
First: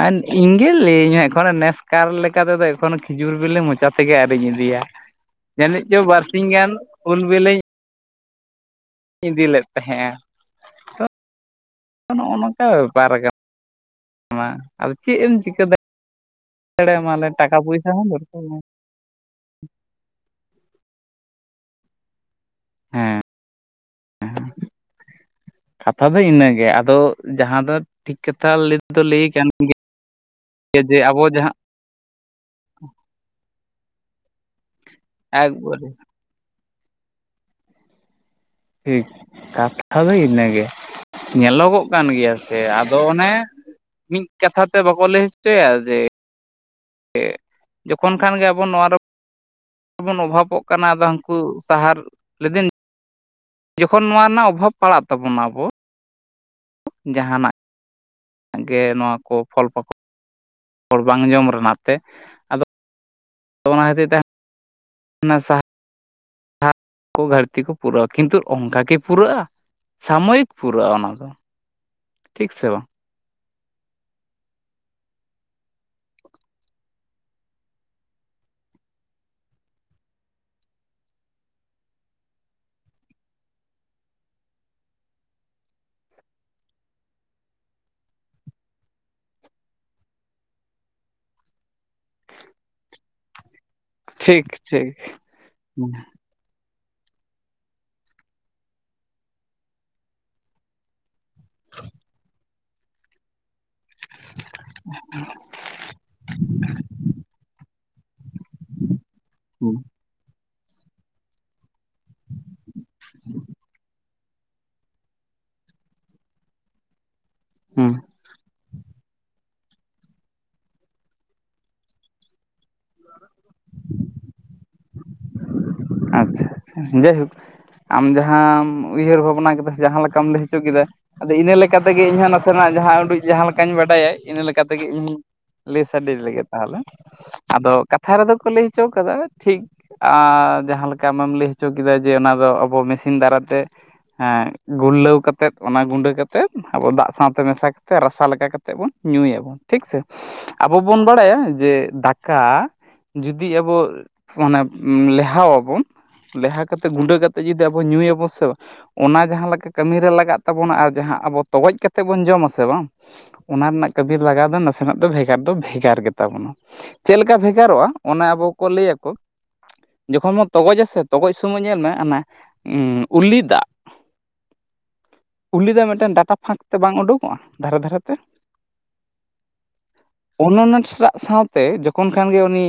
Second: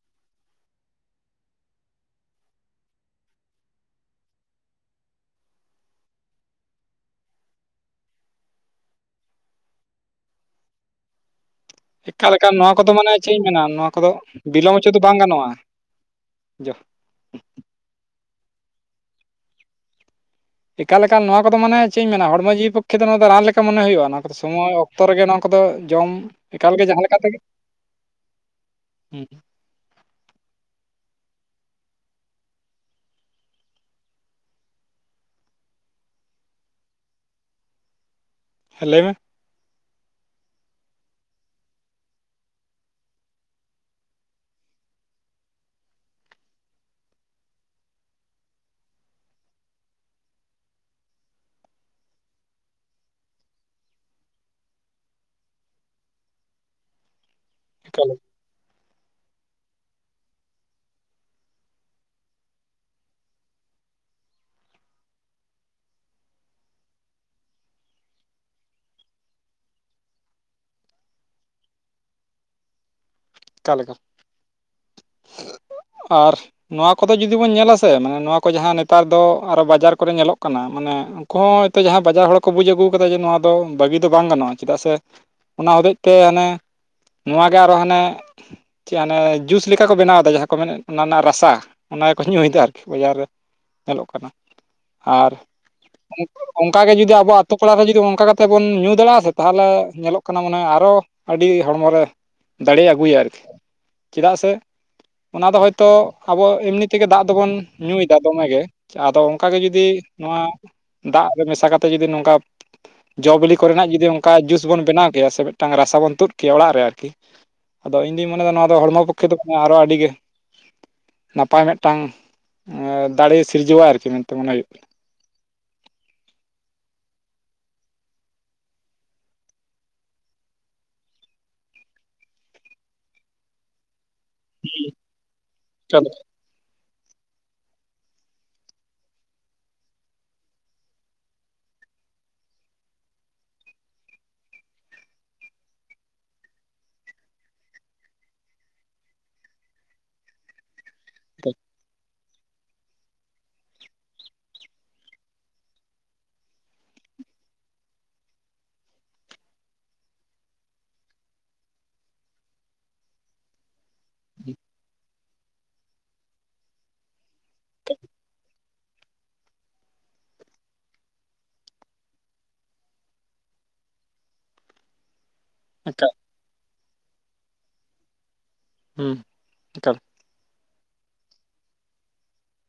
ᱟᱨ ᱤᱧ ᱜᱮ ᱞᱟᱹᱭᱟᱹᱧ ᱮᱠᱷᱚᱱᱚ ᱱᱮᱥᱠᱟᱨ ᱞᱮᱠᱟ ᱛᱮᱫᱚ ᱮᱠᱷᱚᱱᱚ ᱠᱷᱤᱡᱩᱨ ᱵᱤᱞᱤ ᱢᱚᱪᱟ ᱛᱮᱜᱮ ᱟᱨᱤᱧ ᱤᱫᱤᱭᱟ ᱡᱟᱹᱱᱤᱡ ᱪᱚ ᱵᱟᱨ ᱥᱤᱧ ᱜᱟᱱ ᱩᱞ ᱵᱤᱞᱤᱧ ᱤᱫᱤ ᱞᱮᱫ ᱛᱟᱦᱮᱸᱜᱼᱟ ᱛᱚ ᱚᱱᱚ ᱮᱠᱟᱞ ᱮᱠᱟᱞ ᱚᱱᱠᱟ ᱱᱚᱣᱟ ᱠᱚᱫᱚ ᱢᱟᱱᱮ ᱵᱮᱯᱟᱨ ᱪᱮᱫ ᱠᱟᱱ ᱤᱧ ᱢᱮᱱᱟ ᱱᱚᱣᱟ ᱠᱚᱫᱚ ᱵᱤᱞᱚᱢ [inaudible] ᱦᱚᱪᱚ ᱟᱫᱚ ᱫᱚ ᱵᱟᱝ ᱪᱮᱫ ᱮᱢ ᱜᱟᱱᱚᱜᱼᱟ ᱪᱤᱠᱟᱹᱫᱟᱼᱼ ᱪᱲᱮ [unintelligible] ᱢᱟᱱᱮ ᱴᱟᱠᱟ ᱯᱚᱭᱥᱟ ᱦᱚᱸ ᱫᱚᱨᱠᱟᱨ ᱮᱠᱟ ᱞᱮᱠᱟᱱ ᱱᱚᱣᱟ ᱠᱚᱫᱚ ᱢᱟᱱᱮ ᱪᱮᱫ ᱤᱧ ᱢᱮᱱᱟ ᱦᱚᱲᱢᱚ ᱡᱤᱵᱽ ᱯᱚᱠᱠᱷᱮ ᱫᱚ ᱦᱮᱸ ᱱᱚᱣᱟ ᱫᱚ ᱨᱟᱱ ᱞᱮᱠᱟ ᱢᱚᱱᱮ ᱦᱩᱭᱩᱜᱼᱟ ᱱᱚᱣᱟ ᱠᱚᱫᱚ ᱥᱚᱢᱚᱭ ᱚᱠᱛᱚ ᱨᱮᱜᱮ ᱱᱚᱣᱟ ᱠᱚᱫᱚ ᱠᱟᱛᱷᱟ ᱡᱚᱢ ᱫᱚ ᱤᱱᱟᱹᱜᱮ ᱮᱠᱟᱞ ᱜᱮ ᱡᱟᱦᱟᱸ ᱟᱫᱚ ᱞᱮᱠᱟ ᱛᱮᱜᱮᱼᱼ ᱡᱟᱦᱟᱸ ᱫᱚ ᱴᱷᱤᱠ ᱠᱟᱛᱷᱟ ᱞᱟᱹᱭ ᱛᱮᱫᱚ ᱞᱟᱹᱭ ᱠᱟᱱ ᱜᱮᱭᱟ ᱡᱮ ᱟᱵᱚ ᱡᱟᱦᱟᱸᱼᱼ ᱮᱠᱵᱮ [unintelligible] ᱦᱮᱸ ᱞᱟᱹᱭ ᱴᱷᱤᱠ ᱢᱮ ᱠᱟᱛᱷᱟ ᱫᱚ ᱤᱱᱟᱹ ᱜᱮ ᱧᱮᱞᱚᱜᱚᱜ ᱠᱟᱱ ᱜᱮᱭᱟ ᱥᱮ ᱟᱫᱚ ᱚᱱᱮᱼᱼ ᱢᱤᱫ ᱠᱟᱛᱷᱟ ᱛᱮ ᱵᱟᱠᱚ ᱞᱟᱹᱭ ᱦᱚᱪᱚᱭᱟ ᱡᱮᱼᱼ [inaudible] ᱡᱚᱠᱷᱚᱱ ᱠᱷᱟᱱ ᱜᱮ ᱟᱵᱚ ᱱᱚᱣᱟ ᱨᱮᱼᱼ ᱵᱚᱱ ᱚᱵᱷᱟᱵᱽᱜ ᱠᱟᱱᱟ ᱟᱫᱚ ᱦᱟᱹᱱᱠᱩ ᱥᱟᱦᱟᱨ ᱞᱮᱫᱮᱱᱼᱼ ᱡᱚᱠᱷᱚᱱ ᱱᱚᱣᱟ ᱨᱮᱱᱟᱜ ᱚᱵᱷᱟᱵᱽ ᱯᱟᱲᱟᱜ ᱛᱟᱵᱚᱱᱟ ᱟᱵᱚᱼᱼ ᱡᱟᱸᱦᱟᱸᱱᱟᱜᱼᱼ [unintelligible] ᱜᱮ ᱱᱚᱣᱟ ᱠᱚ ᱯᱷᱚᱞ ᱯᱟᱠᱚᱲ ᱦᱚᱲ ᱵᱟᱝ ᱡᱚᱢ ᱨᱮᱱᱟᱜ ᱛᱮ ᱟᱫᱚᱼᱼ ᱚᱱᱟ ᱠᱷᱟᱹᱛᱤᱨ ᱛᱮ [unintelligible] ᱩᱱ ᱜᱷᱟᱹᱨᱛᱤ ᱠᱚ ᱯᱩᱨᱟᱹᱜᱼᱟ ᱠᱤᱱᱛᱩ ᱚᱱᱠᱟ ᱜᱮ ᱯᱩᱨᱟᱹᱜᱼᱟ ᱥᱟᱢᱚᱭᱤᱠ ᱯᱩᱨᱟᱹᱜᱼᱟ ᱚᱱᱟ ᱫᱚ ᱴᱷᱤᱠ ᱥᱮ ᱵᱟᱝ ᱛᱟᱦᱞᱮᱠᱟ [inaudible] ᱟᱨ ᱱᱚᱣᱟ ᱠᱚᱫᱚ ᱡᱩᱫᱤ ᱵᱚᱱ ᱧᱮᱞᱟ ᱥᱮ ᱱᱚᱣᱟ ᱠᱚ ᱡᱟᱦᱟᱸ ᱱᱮᱛᱟᱨ ᱫᱚ ᱟᱨᱚ ᱵᱟᱡᱟᱨ ᱠᱚᱨᱮ ᱧᱮᱞᱚᱜ ᱠᱟᱱᱟ ᱢᱟᱱᱮ ᱩᱱᱠᱩ ᱦᱚ ᱡᱟᱦᱟᱸᱭ ᱵᱟᱡᱟᱨ ᱦᱚᱲ ᱠᱚ ᱵᱩᱡᱽ ᱟᱹᱜᱩ ᱠᱟᱫᱟ ᱡᱮ ᱱᱚᱣᱟ ᱫᱚ ᱵᱟᱹᱜᱤ ᱫᱚ ᱵᱟᱝ ᱜᱟᱱᱚᱜᱼᱟ ᱪᱮᱫᱟᱜ ᱥᱮ ᱚᱱᱟ ᱦᱚᱛᱮᱡ ᱛᱮ ᱦᱟᱱᱮ ᱱᱚᱣᱟᱜᱮ ᱟᱨᱚ ᱦᱟᱱᱮ ᱪᱮᱫ ᱟᱱᱮ ᱡᱩᱥ ᱞᱮᱠᱟ ᱠᱚ ᱵᱮᱱᱟᱣᱫᱟ ᱡᱟᱦᱟᱸ ᱠᱚ ᱢᱮᱱᱮᱫ ᱚᱱᱟ ᱨᱮᱱᱟᱜ ᱨᱟᱥᱟ ᱚᱱᱟᱠᱚ ᱧᱩᱭᱮᱫᱟ ᱟᱨᱠᱤ ᱵᱟᱡᱟᱨ ᱨᱮ ᱧᱮᱞᱚᱜ ᱠᱟᱱᱟ ᱴᱷᱤᱠ ᱴᱷᱤᱠ ᱟᱨ ᱦᱩᱸ ᱚᱱᱠᱟ ᱜᱮ ᱡᱩᱫᱤ ᱟᱵᱚ ᱟᱛᱳ ᱯᱟᱲᱟ ᱨᱮ ᱡᱩᱫᱤ ᱚᱱᱠᱟ ᱠᱟᱛᱮᱫ ᱵᱚᱱ ᱧᱩ ᱫᱟᱲᱮᱭᱟᱜᱼᱟ ᱥᱮ ᱛᱟᱦᱚᱞᱮ ᱧᱮᱞᱚᱜ ᱠᱟᱱᱟ ᱢᱟᱱᱮ ᱟᱨᱚ ᱟᱹᱰᱤ ᱦᱚᱲᱢᱚ ᱨᱮ ᱫᱟᱲᱮ ᱟᱹᱜᱩᱭᱟ ᱟᱨᱠᱤ ᱪᱮᱫᱟᱜ ᱥᱮ ᱦᱚ ᱚᱱᱟ ᱫᱚ ᱦᱚᱭᱛᱚ ᱟᱵᱚ ᱮᱢᱱᱤ ᱛᱮᱜᱮ ᱫᱟᱜ ᱫᱚᱵᱚᱱ ᱧᱩᱭᱫᱟ ᱫᱚᱢᱮ ᱜᱮ ᱟᱫᱚ ᱚᱱᱠᱟ ᱜᱮ ᱦᱩᱸ ᱡᱩᱫᱤ ᱱᱚᱣᱟ ᱫᱟᱜ ᱨᱮ ᱢᱮᱥᱟ ᱠᱟᱛᱮ ᱡᱩᱫᱤ ᱱᱚᱝᱠᱟ ᱡᱚ ᱵᱤᱞᱤ ᱠᱚᱨᱮᱱᱟᱜ ᱡᱩᱫᱤ ᱚᱱᱠᱟ ᱡᱩᱥ ᱵᱚᱱ ᱵᱮᱱᱟᱣ ᱠᱮᱭᱟ ᱥᱮ ᱢᱤᱫᱴᱟᱝ ᱨᱟᱥᱟ ᱵᱚᱱ ᱛᱩᱫ ᱠᱮᱭᱟ ᱚᱲᱟᱜ ᱨᱮ ᱟᱨᱠᱤ ᱦᱩᱸ ᱟᱫᱚ ᱤᱧᱫᱩᱧ ᱢᱚᱱᱮᱫᱟ ᱱᱚᱣᱟ ᱫᱚ ᱦᱚᱲᱢᱚ ᱯᱚᱠᱷᱮ ᱫᱚ ᱟᱨᱚ ᱟᱹᱰᱤᱜᱮ ᱱᱟᱯᱟᱭ ᱢᱤᱫᱴᱟᱝ ᱮ ᱫᱟᱲᱮ ᱥᱤᱨᱡᱟᱹᱣᱟ ᱟᱨᱠᱤ ᱢᱮᱱᱛᱮ ᱢᱚᱱᱮ ᱦᱩᱭᱩᱜᱼᱟ ᱾ ᱟᱪᱪᱷᱟ ᱟᱪᱪᱷᱟ ᱡᱟᱭᱦᱳᱠ ᱟᱢ ᱡᱟᱦᱟᱸᱟᱢ ᱩᱭᱦᱟᱹᱨ ᱵᱷᱟᱵᱱᱟ ᱠᱮᱫᱟ ᱡᱟᱦᱟᱸ ᱞᱮᱠᱟᱢ ᱞᱟᱹᱭ ᱦᱚᱪᱚ ᱠᱮᱫᱟ ᱟᱫᱚ ᱤᱱᱟᱹ ᱞᱮᱠᱟ ᱛᱮᱜᱮ ᱤᱧᱦᱚ ᱱᱟᱥᱮᱱᱟᱜ ᱡᱟᱦᱟᱸ ᱩᱰᱩᱡ ᱡᱟᱦᱟᱸ ᱞᱮᱠᱟᱧ ᱵᱟᱰᱟᱭ ᱤᱱᱟᱹ ᱞᱮᱠᱟ ᱛᱮᱜᱮ ᱤᱧ ᱞᱟᱹᱭ ᱪᱚᱞᱚ ᱥᱟᱰᱮ ᱞᱟᱹᱜᱤᱫ ᱛᱟᱦᱚᱞᱮ ᱟᱫᱚ ᱠᱟᱛᱷᱟ ᱨᱮᱫᱚ ᱠᱚ ᱞᱟᱹᱭ ᱦᱚᱪᱚ ᱠᱟᱫᱟ ᱴᱷᱤᱠ ᱡᱟᱦᱟᱸ ᱞᱮᱠᱟ ᱟᱢ ᱮᱢ ᱞᱟᱹᱭ ᱦᱚᱪᱚ ᱠᱮᱫᱟ ᱡᱮ ᱚᱱᱟ ᱫᱚ ᱟᱵᱚ ᱢᱮᱥᱤᱱ ᱫᱟᱨᱟ ᱛᱮ ᱦᱮᱸ ᱜᱩᱨᱞᱟᱹᱣ ᱠᱟᱛᱮᱫ ᱚᱱᱟ ᱜᱩᱸᱰᱟ ᱠᱟᱛᱮᱫ ᱟᱵᱚ ᱫᱟᱜ ᱥᱟᱶᱛᱮ ᱢᱮᱥᱟ ᱠᱟᱛᱮ ᱨᱟᱥᱟ ᱞᱮᱠᱟ ᱠᱟᱛᱮ ᱵᱚᱱ ᱧᱩᱭᱟᱵᱚᱱ ᱴᱷᱤᱠ ᱥᱮ ᱟᱵᱚ ᱵᱚᱱ ᱵᱟᱲᱟᱭᱟ ᱡᱮ ᱫᱟᱠᱟ ᱠᱟ ᱡᱩᱫᱤ ᱟᱵᱚ ᱢᱟᱱᱮ ᱞᱮᱦᱟᱣ ᱞᱮᱣᱦᱟ ᱠᱟᱛᱮᱫ ᱜᱩᱸᱰᱟᱹ ᱠᱟᱛᱮ ᱡᱩᱫᱤ ᱟᱵᱚ ᱧᱩᱭᱟᱵᱚᱱ ᱥᱮ ᱚᱱᱟ ᱡᱟᱦᱟᱸ ᱞᱮᱠᱟ ᱠᱟᱹᱢᱤᱨᱮ ᱞᱟᱜᱟᱜ ᱛᱟᱵᱚᱱᱟ ᱟᱨ ᱡᱟᱦᱟᱸ ᱟᱵᱚ ᱛᱚᱜᱚᱡ ᱠᱟᱛᱮ ᱵᱚᱱ ᱡᱚᱢ ᱟᱥᱮ ᱵᱟᱝ ᱚᱱᱟ ᱨᱮᱱᱟᱜ ᱠᱟᱹᱵᱤᱨ ᱞᱟᱜᱟᱣ ᱫᱚ ᱱᱟᱥᱮᱱᱟᱜ ᱫᱚ ᱵᱷᱮᱜᱟᱨ ᱫᱚ ᱵᱷᱮᱜᱟᱨ ᱜᱮᱛᱟ ᱵᱚᱱᱟ ᱪᱮᱫ ᱞᱮᱠᱟ ᱵᱷᱮᱜᱟᱨᱚᱜᱼᱟ ᱚᱱᱟ ᱟᱵᱚ ᱠᱚ ᱞᱟᱹᱭ ᱟᱠᱚ ᱡᱚᱠᱷᱚᱱ ᱢᱟ ᱛᱚᱜᱚᱡ ᱥᱮ ᱛᱚᱜᱚᱡ ᱥᱚᱢᱚᱭ ᱧᱮᱞ ᱢᱮ ᱚᱱᱟ ᱩᱞᱤ ᱫᱟᱜ ᱩᱞᱤ ᱫᱟᱜ ᱮᱠᱟᱞ ᱢᱤᱫᱴᱮᱱ ᱰᱟᱴᱟ ᱯᱷᱟᱸᱠ ᱛᱮ ᱵᱟᱝ ᱩᱰᱩᱠᱚᱜᱼᱟ ᱫᱷᱟᱨᱮ ᱫᱷᱟᱨᱮ ᱛᱮ [unintelligible] [unintelligible] ᱥᱟᱶᱛᱮ ᱡᱚᱠᱷᱚᱱ ᱠᱷᱟᱱ ᱜᱮ ᱩᱱᱤ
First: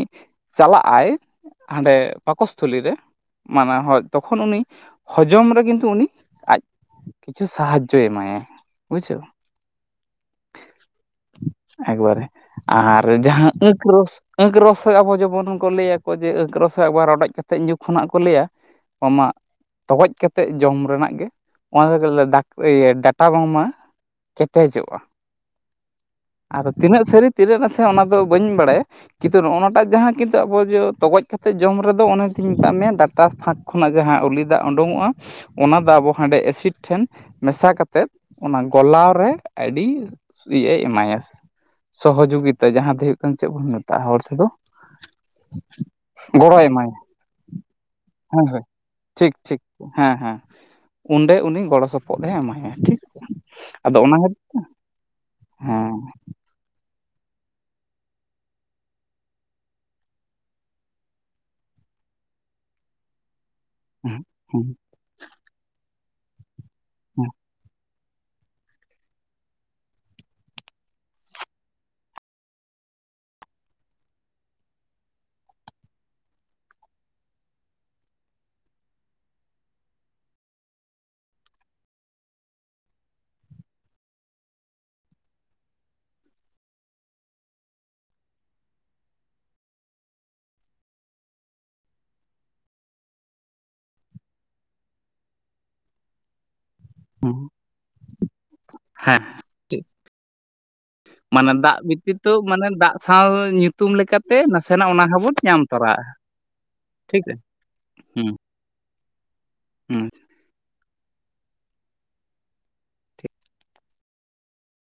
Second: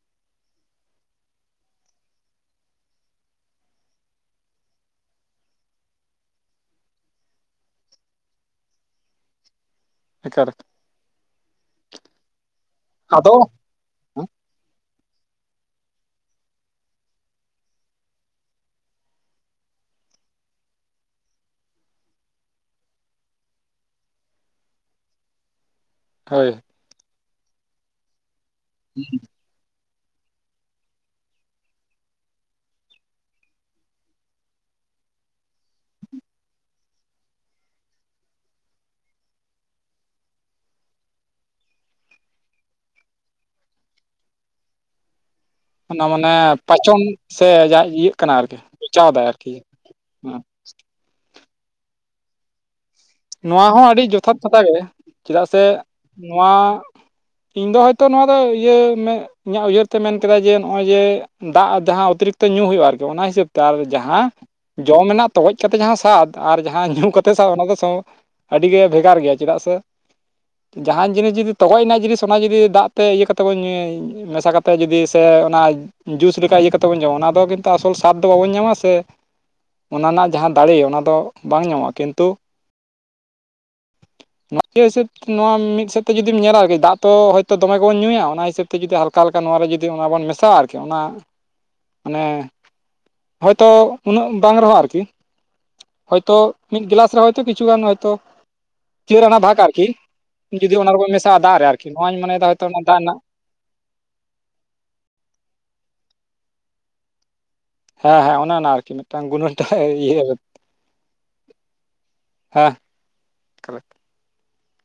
ᱪᱟᱞᱟᱜ ᱟᱭ ᱦᱟᱰᱮ ᱯᱟᱠᱚᱥ ᱛᱷᱚᱞᱤ ᱨᱮ ᱢᱟᱱᱟ ᱦᱚᱭ ᱛᱚᱠᱷᱚᱱ ᱩᱱᱤ ᱦᱚᱡᱚᱢ ᱨᱮ ᱠᱤᱱᱛᱩ ᱩᱱᱤ ᱟᱡ ᱠᱤᱪᱷᱩ ᱥᱟᱦᱟᱡᱚᱭ ᱮᱢᱟ ᱭᱟ ᱵᱩᱡᱷᱟᱹᱣ [unintelligible] ᱮᱠᱵᱟᱨᱮ ᱟᱨ ᱟᱫᱚ ᱡᱟᱦᱟᱸᱟᱠᱨᱚᱥ ᱟᱸᱠ ᱨᱚᱥᱚ ᱟᱵᱚ ᱡᱮᱢᱚᱱ ᱦᱚᱸ ᱞᱟᱹᱭᱟᱠᱚ ᱡᱮ ᱟᱸᱠ ᱨᱚᱥᱚᱭ ᱟᱵᱟᱨ ᱨᱚᱰᱚᱡ ᱠᱟᱛ ᱛᱮᱫ ᱡᱩᱜᱽ ᱠᱷᱚᱱᱟᱜ ᱠᱚ ᱞᱟᱹᱭᱟ ᱟᱢᱟᱜ ᱛᱚᱜᱚᱡ ᱠᱟᱛᱮᱫ ᱡᱚᱢ ᱨᱮᱱᱟᱜ ᱜᱮ ᱚᱱᱟᱠ ᱤᱭᱟᱹ ᱰᱟᱴᱟ ᱨᱚᱢ ᱢᱟ ᱠᱮᱴᱮᱡᱚᱜᱼᱟ ᱦᱳᱭ ᱟᱫᱚ ᱛᱤᱱᱟᱹᱜ ᱥᱟᱹᱨᱤ ᱛᱤᱱᱟᱹᱜ ᱱᱟᱥᱮ ᱚᱱᱟ ᱫᱚ ᱵᱟᱹᱧ ᱵᱟᱲᱟᱭᱟ ᱦᱩᱸ ᱠᱤᱱᱛᱩ ᱱᱚᱜᱼ ᱱᱟᱴᱟᱜ ᱡᱟᱦᱟᱸ ᱠᱤᱱᱛᱩ ᱟᱵᱚ ᱡᱮ ᱛᱚᱜᱚᱡ ᱠᱟᱛᱮᱫ ᱡᱚᱢ ᱨᱮᱫᱚ ᱚᱱᱮ ᱢᱮᱛᱟᱫ ᱢᱮᱭᱟ ᱰᱟᱴᱟ ᱯᱷᱟᱸᱠ ᱠᱷᱚᱱᱟᱜ ᱡᱟᱦᱟᱸ ᱩᱞᱤ ᱫᱟᱜ ᱳᱰᱩᱝᱚᱜᱼᱟ ᱚᱱᱟ ᱫᱚ ᱟᱵᱚ ᱦᱟᱸᱰᱮ ᱮᱥᱤᱰ ᱴᱷᱮᱱ ᱢᱮᱥᱟ ᱠᱟᱛᱮᱫ ᱚᱱᱟ ᱜᱚᱞᱟᱣ ᱨᱮ ᱟᱹᱰᱤ [unintelligible] ᱥᱚᱦᱚᱡᱳᱜᱤᱛᱟ ᱡᱟᱦᱟᱸ ᱫᱚ ᱦᱩᱭᱩᱜ ᱠᱟᱱᱟ ᱪᱮᱫ ᱵᱚᱱ ᱢᱮᱛᱟᱜᱼᱟ ᱦᱚᱲ ᱛᱮᱫᱚ ᱚᱱᱟ ᱢᱟᱱᱮ ᱜᱚᱲᱚᱭ ᱮᱢᱟᱭᱟ ᱯᱟᱪᱚᱱ ᱥᱮ ᱡᱟ ᱤᱭᱟᱹᱜ ᱠᱟᱱᱟ ᱦᱳᱭ ᱟᱨᱠᱤ ᱦᱳᱭ ᱦᱮᱪᱟᱣᱫᱟᱭ ᱟᱨᱠᱤ ᱦᱮᱸ ᱚᱸᱰᱮ ᱩᱱᱤ ᱜᱚᱲᱚ ᱥᱚᱯᱚᱦᱚᱫ ᱮ ᱮᱢᱟᱭᱟ ᱴᱷᱤᱠ ᱱᱚᱣᱟ ᱦᱚᱸ ᱟᱫᱚ ᱟᱹᱰᱤ ᱚᱱᱟ ᱦᱮᱸ ᱡᱚᱛᱷᱟᱛ ᱠᱟᱛᱷᱟ ᱜᱮ ᱪᱮᱫᱟᱜ ᱥᱮ ᱦᱮᱸ ᱱᱚᱣᱟ ᱤᱧ ᱫᱚ ᱦᱚᱭᱛᱚ ᱱᱚᱣᱟ ᱫᱚ ᱤᱭᱟᱹ ᱢᱮ ᱤᱧᱟᱹᱜ ᱩᱭᱦᱟᱹᱨ ᱛᱮ ᱢᱮᱱ ᱠᱮᱫᱟᱭ ᱡᱮ ᱱᱚᱜᱼᱚᱭ ᱡᱮ ᱫᱟᱜ ᱡᱟᱦᱟᱸ ᱚᱛᱤᱨᱤᱠᱛᱚ ᱧᱩ ᱦᱩᱭᱩᱜᱼᱟ ᱟᱨᱠᱤ ᱚᱱᱟ ᱦᱤᱥᱟᱹᱵ ᱛᱮ ᱛᱟᱨ ᱡᱟᱦᱟᱸ ᱦᱮᱸ ᱡᱚᱢ ᱨᱮᱱᱟᱜ ᱛᱚᱜᱚᱡ ᱠᱟᱛᱮ ᱡᱟᱦᱟᱸ ᱥᱟᱫ ᱟᱨ ᱡᱟᱦᱟᱸ ᱧᱩ ᱠᱟᱛᱮᱜ ᱥᱟᱫ ᱚᱱᱟ ᱫᱚ ᱥᱚᱢ ᱟᱹᱰᱤᱜᱮ ᱵᱷᱮᱜᱟᱨ ᱜᱮᱭᱟ ᱪᱮᱫᱟᱜ ᱥᱮ ᱡᱟᱦᱟᱸᱱ ᱡᱤᱱᱤᱥ ᱡᱩᱫᱤ ᱛᱚᱜᱚᱡᱽ ᱨᱮᱱᱟᱜ ᱡᱤᱱᱤᱥ ᱚᱱᱟ ᱡᱩᱫᱤ ᱫᱟᱜ ᱛᱮ ᱤᱭᱟᱹ ᱠᱟᱛᱮᱫ ᱵᱚᱱ ᱧᱩᱭᱟ ᱢᱮᱥᱟ ᱠᱟᱛᱮ ᱡᱩᱫᱤ ᱥᱮ ᱚᱱᱟ ᱡᱩᱥ ᱞᱮᱠᱟ ᱤᱭᱟᱹ ᱠᱟᱛᱮ ᱵᱚᱱ ᱡᱚᱢᱟ ᱚᱱᱟ ᱫᱚ ᱠᱤᱱᱛᱩ ᱟᱥᱚᱞ ᱥᱟᱛ ᱫᱚ ᱵᱟᱵᱚᱱ ᱧᱟᱢᱟ ᱥᱮ ᱚᱱᱟ ᱨᱮᱱᱟᱜ ᱡᱟᱦᱟᱸ ᱫᱟᱲᱮ ᱚᱱᱟ ᱫᱚ ᱵᱟᱝ ᱧᱟᱢᱚᱜᱼᱟ ᱠᱤᱱᱛᱩ ᱢᱟᱛᱤᱭᱳ ᱦᱤᱥᱟᱹᱯ ᱱᱚᱣᱟ ᱢᱤᱫ ᱥᱮᱫ ᱛᱮ ᱡᱩᱫᱤᱢ ᱧᱮᱞᱟ ᱟᱨᱠᱤ ᱫᱟᱜ ᱛᱚ ᱦᱳᱭᱛᱚ ᱫᱚᱢᱮ ᱜᱮᱵᱚᱱ ᱧᱩᱭᱟ ᱚᱱᱟ ᱦᱤᱥᱟᱹᱯ ᱛᱮ ᱛᱮ ᱡᱩᱫᱤ ᱦᱟᱞᱠᱟ ᱦᱟᱞᱠᱟ ᱱᱚᱣ ᱨᱮ ᱡᱩᱫᱤ ᱚᱱᱟ ᱵᱚᱱ ᱢᱮᱥᱟᱜᱼᱟ ᱟᱨᱠᱤ ᱚᱱᱟ ᱢᱟᱱᱮ ᱦᱳᱭ ᱛᱚ ᱩᱱᱟᱹᱜ ᱵᱟᱝ ᱨᱮᱦᱚᱸ ᱟᱨᱠᱤ, ᱦᱳᱭ ᱛᱚ ᱢᱤᱫ ᱜᱤᱞᱟᱥ ᱛᱚ ᱠᱤᱪᱷᱩ ᱜᱟᱱ ᱦᱳᱭᱛᱚ ᱦᱮᱸ ᱪᱟᱹᱨ ᱟᱱᱟ ᱵᱷᱟᱜ ᱴᱷᱤᱠ ᱟᱨᱠᱤ ᱡᱩᱫᱤ ᱚᱱᱟ ᱠᱚᱵᱚᱱ ᱢᱮᱥᱟᱜᱼᱟ ᱫᱟᱜ ᱨᱮ ᱟᱨᱠᱤ ᱱᱚᱣᱟᱧ ᱢᱚᱱᱮ ᱫᱟ ᱦᱳᱭ ᱛᱚ ᱫᱟᱜ ᱨᱮᱱᱟᱜ ᱛᱩᱢ ᱞᱮᱠᱟᱛᱮ ᱱᱟᱥᱮᱱᱟᱜ ᱚᱱᱟ ᱦᱚᱸ ᱵᱚᱱ ᱧᱟᱢ ᱛᱚᱨᱟ-ᱟ ᱴᱷᱤᱠ ᱦᱚᱸ ᱦᱩᱸ ᱦᱚᱸ ᱚᱱᱮ ᱚᱱᱟ ᱟᱨᱠᱤ ᱢᱤᱫᱴᱟᱝ ᱜᱩᱱᱟᱹ ᱴᱷᱟᱭ ᱦᱩᱸ ᱤᱭᱟᱹ ᱦᱮᱸ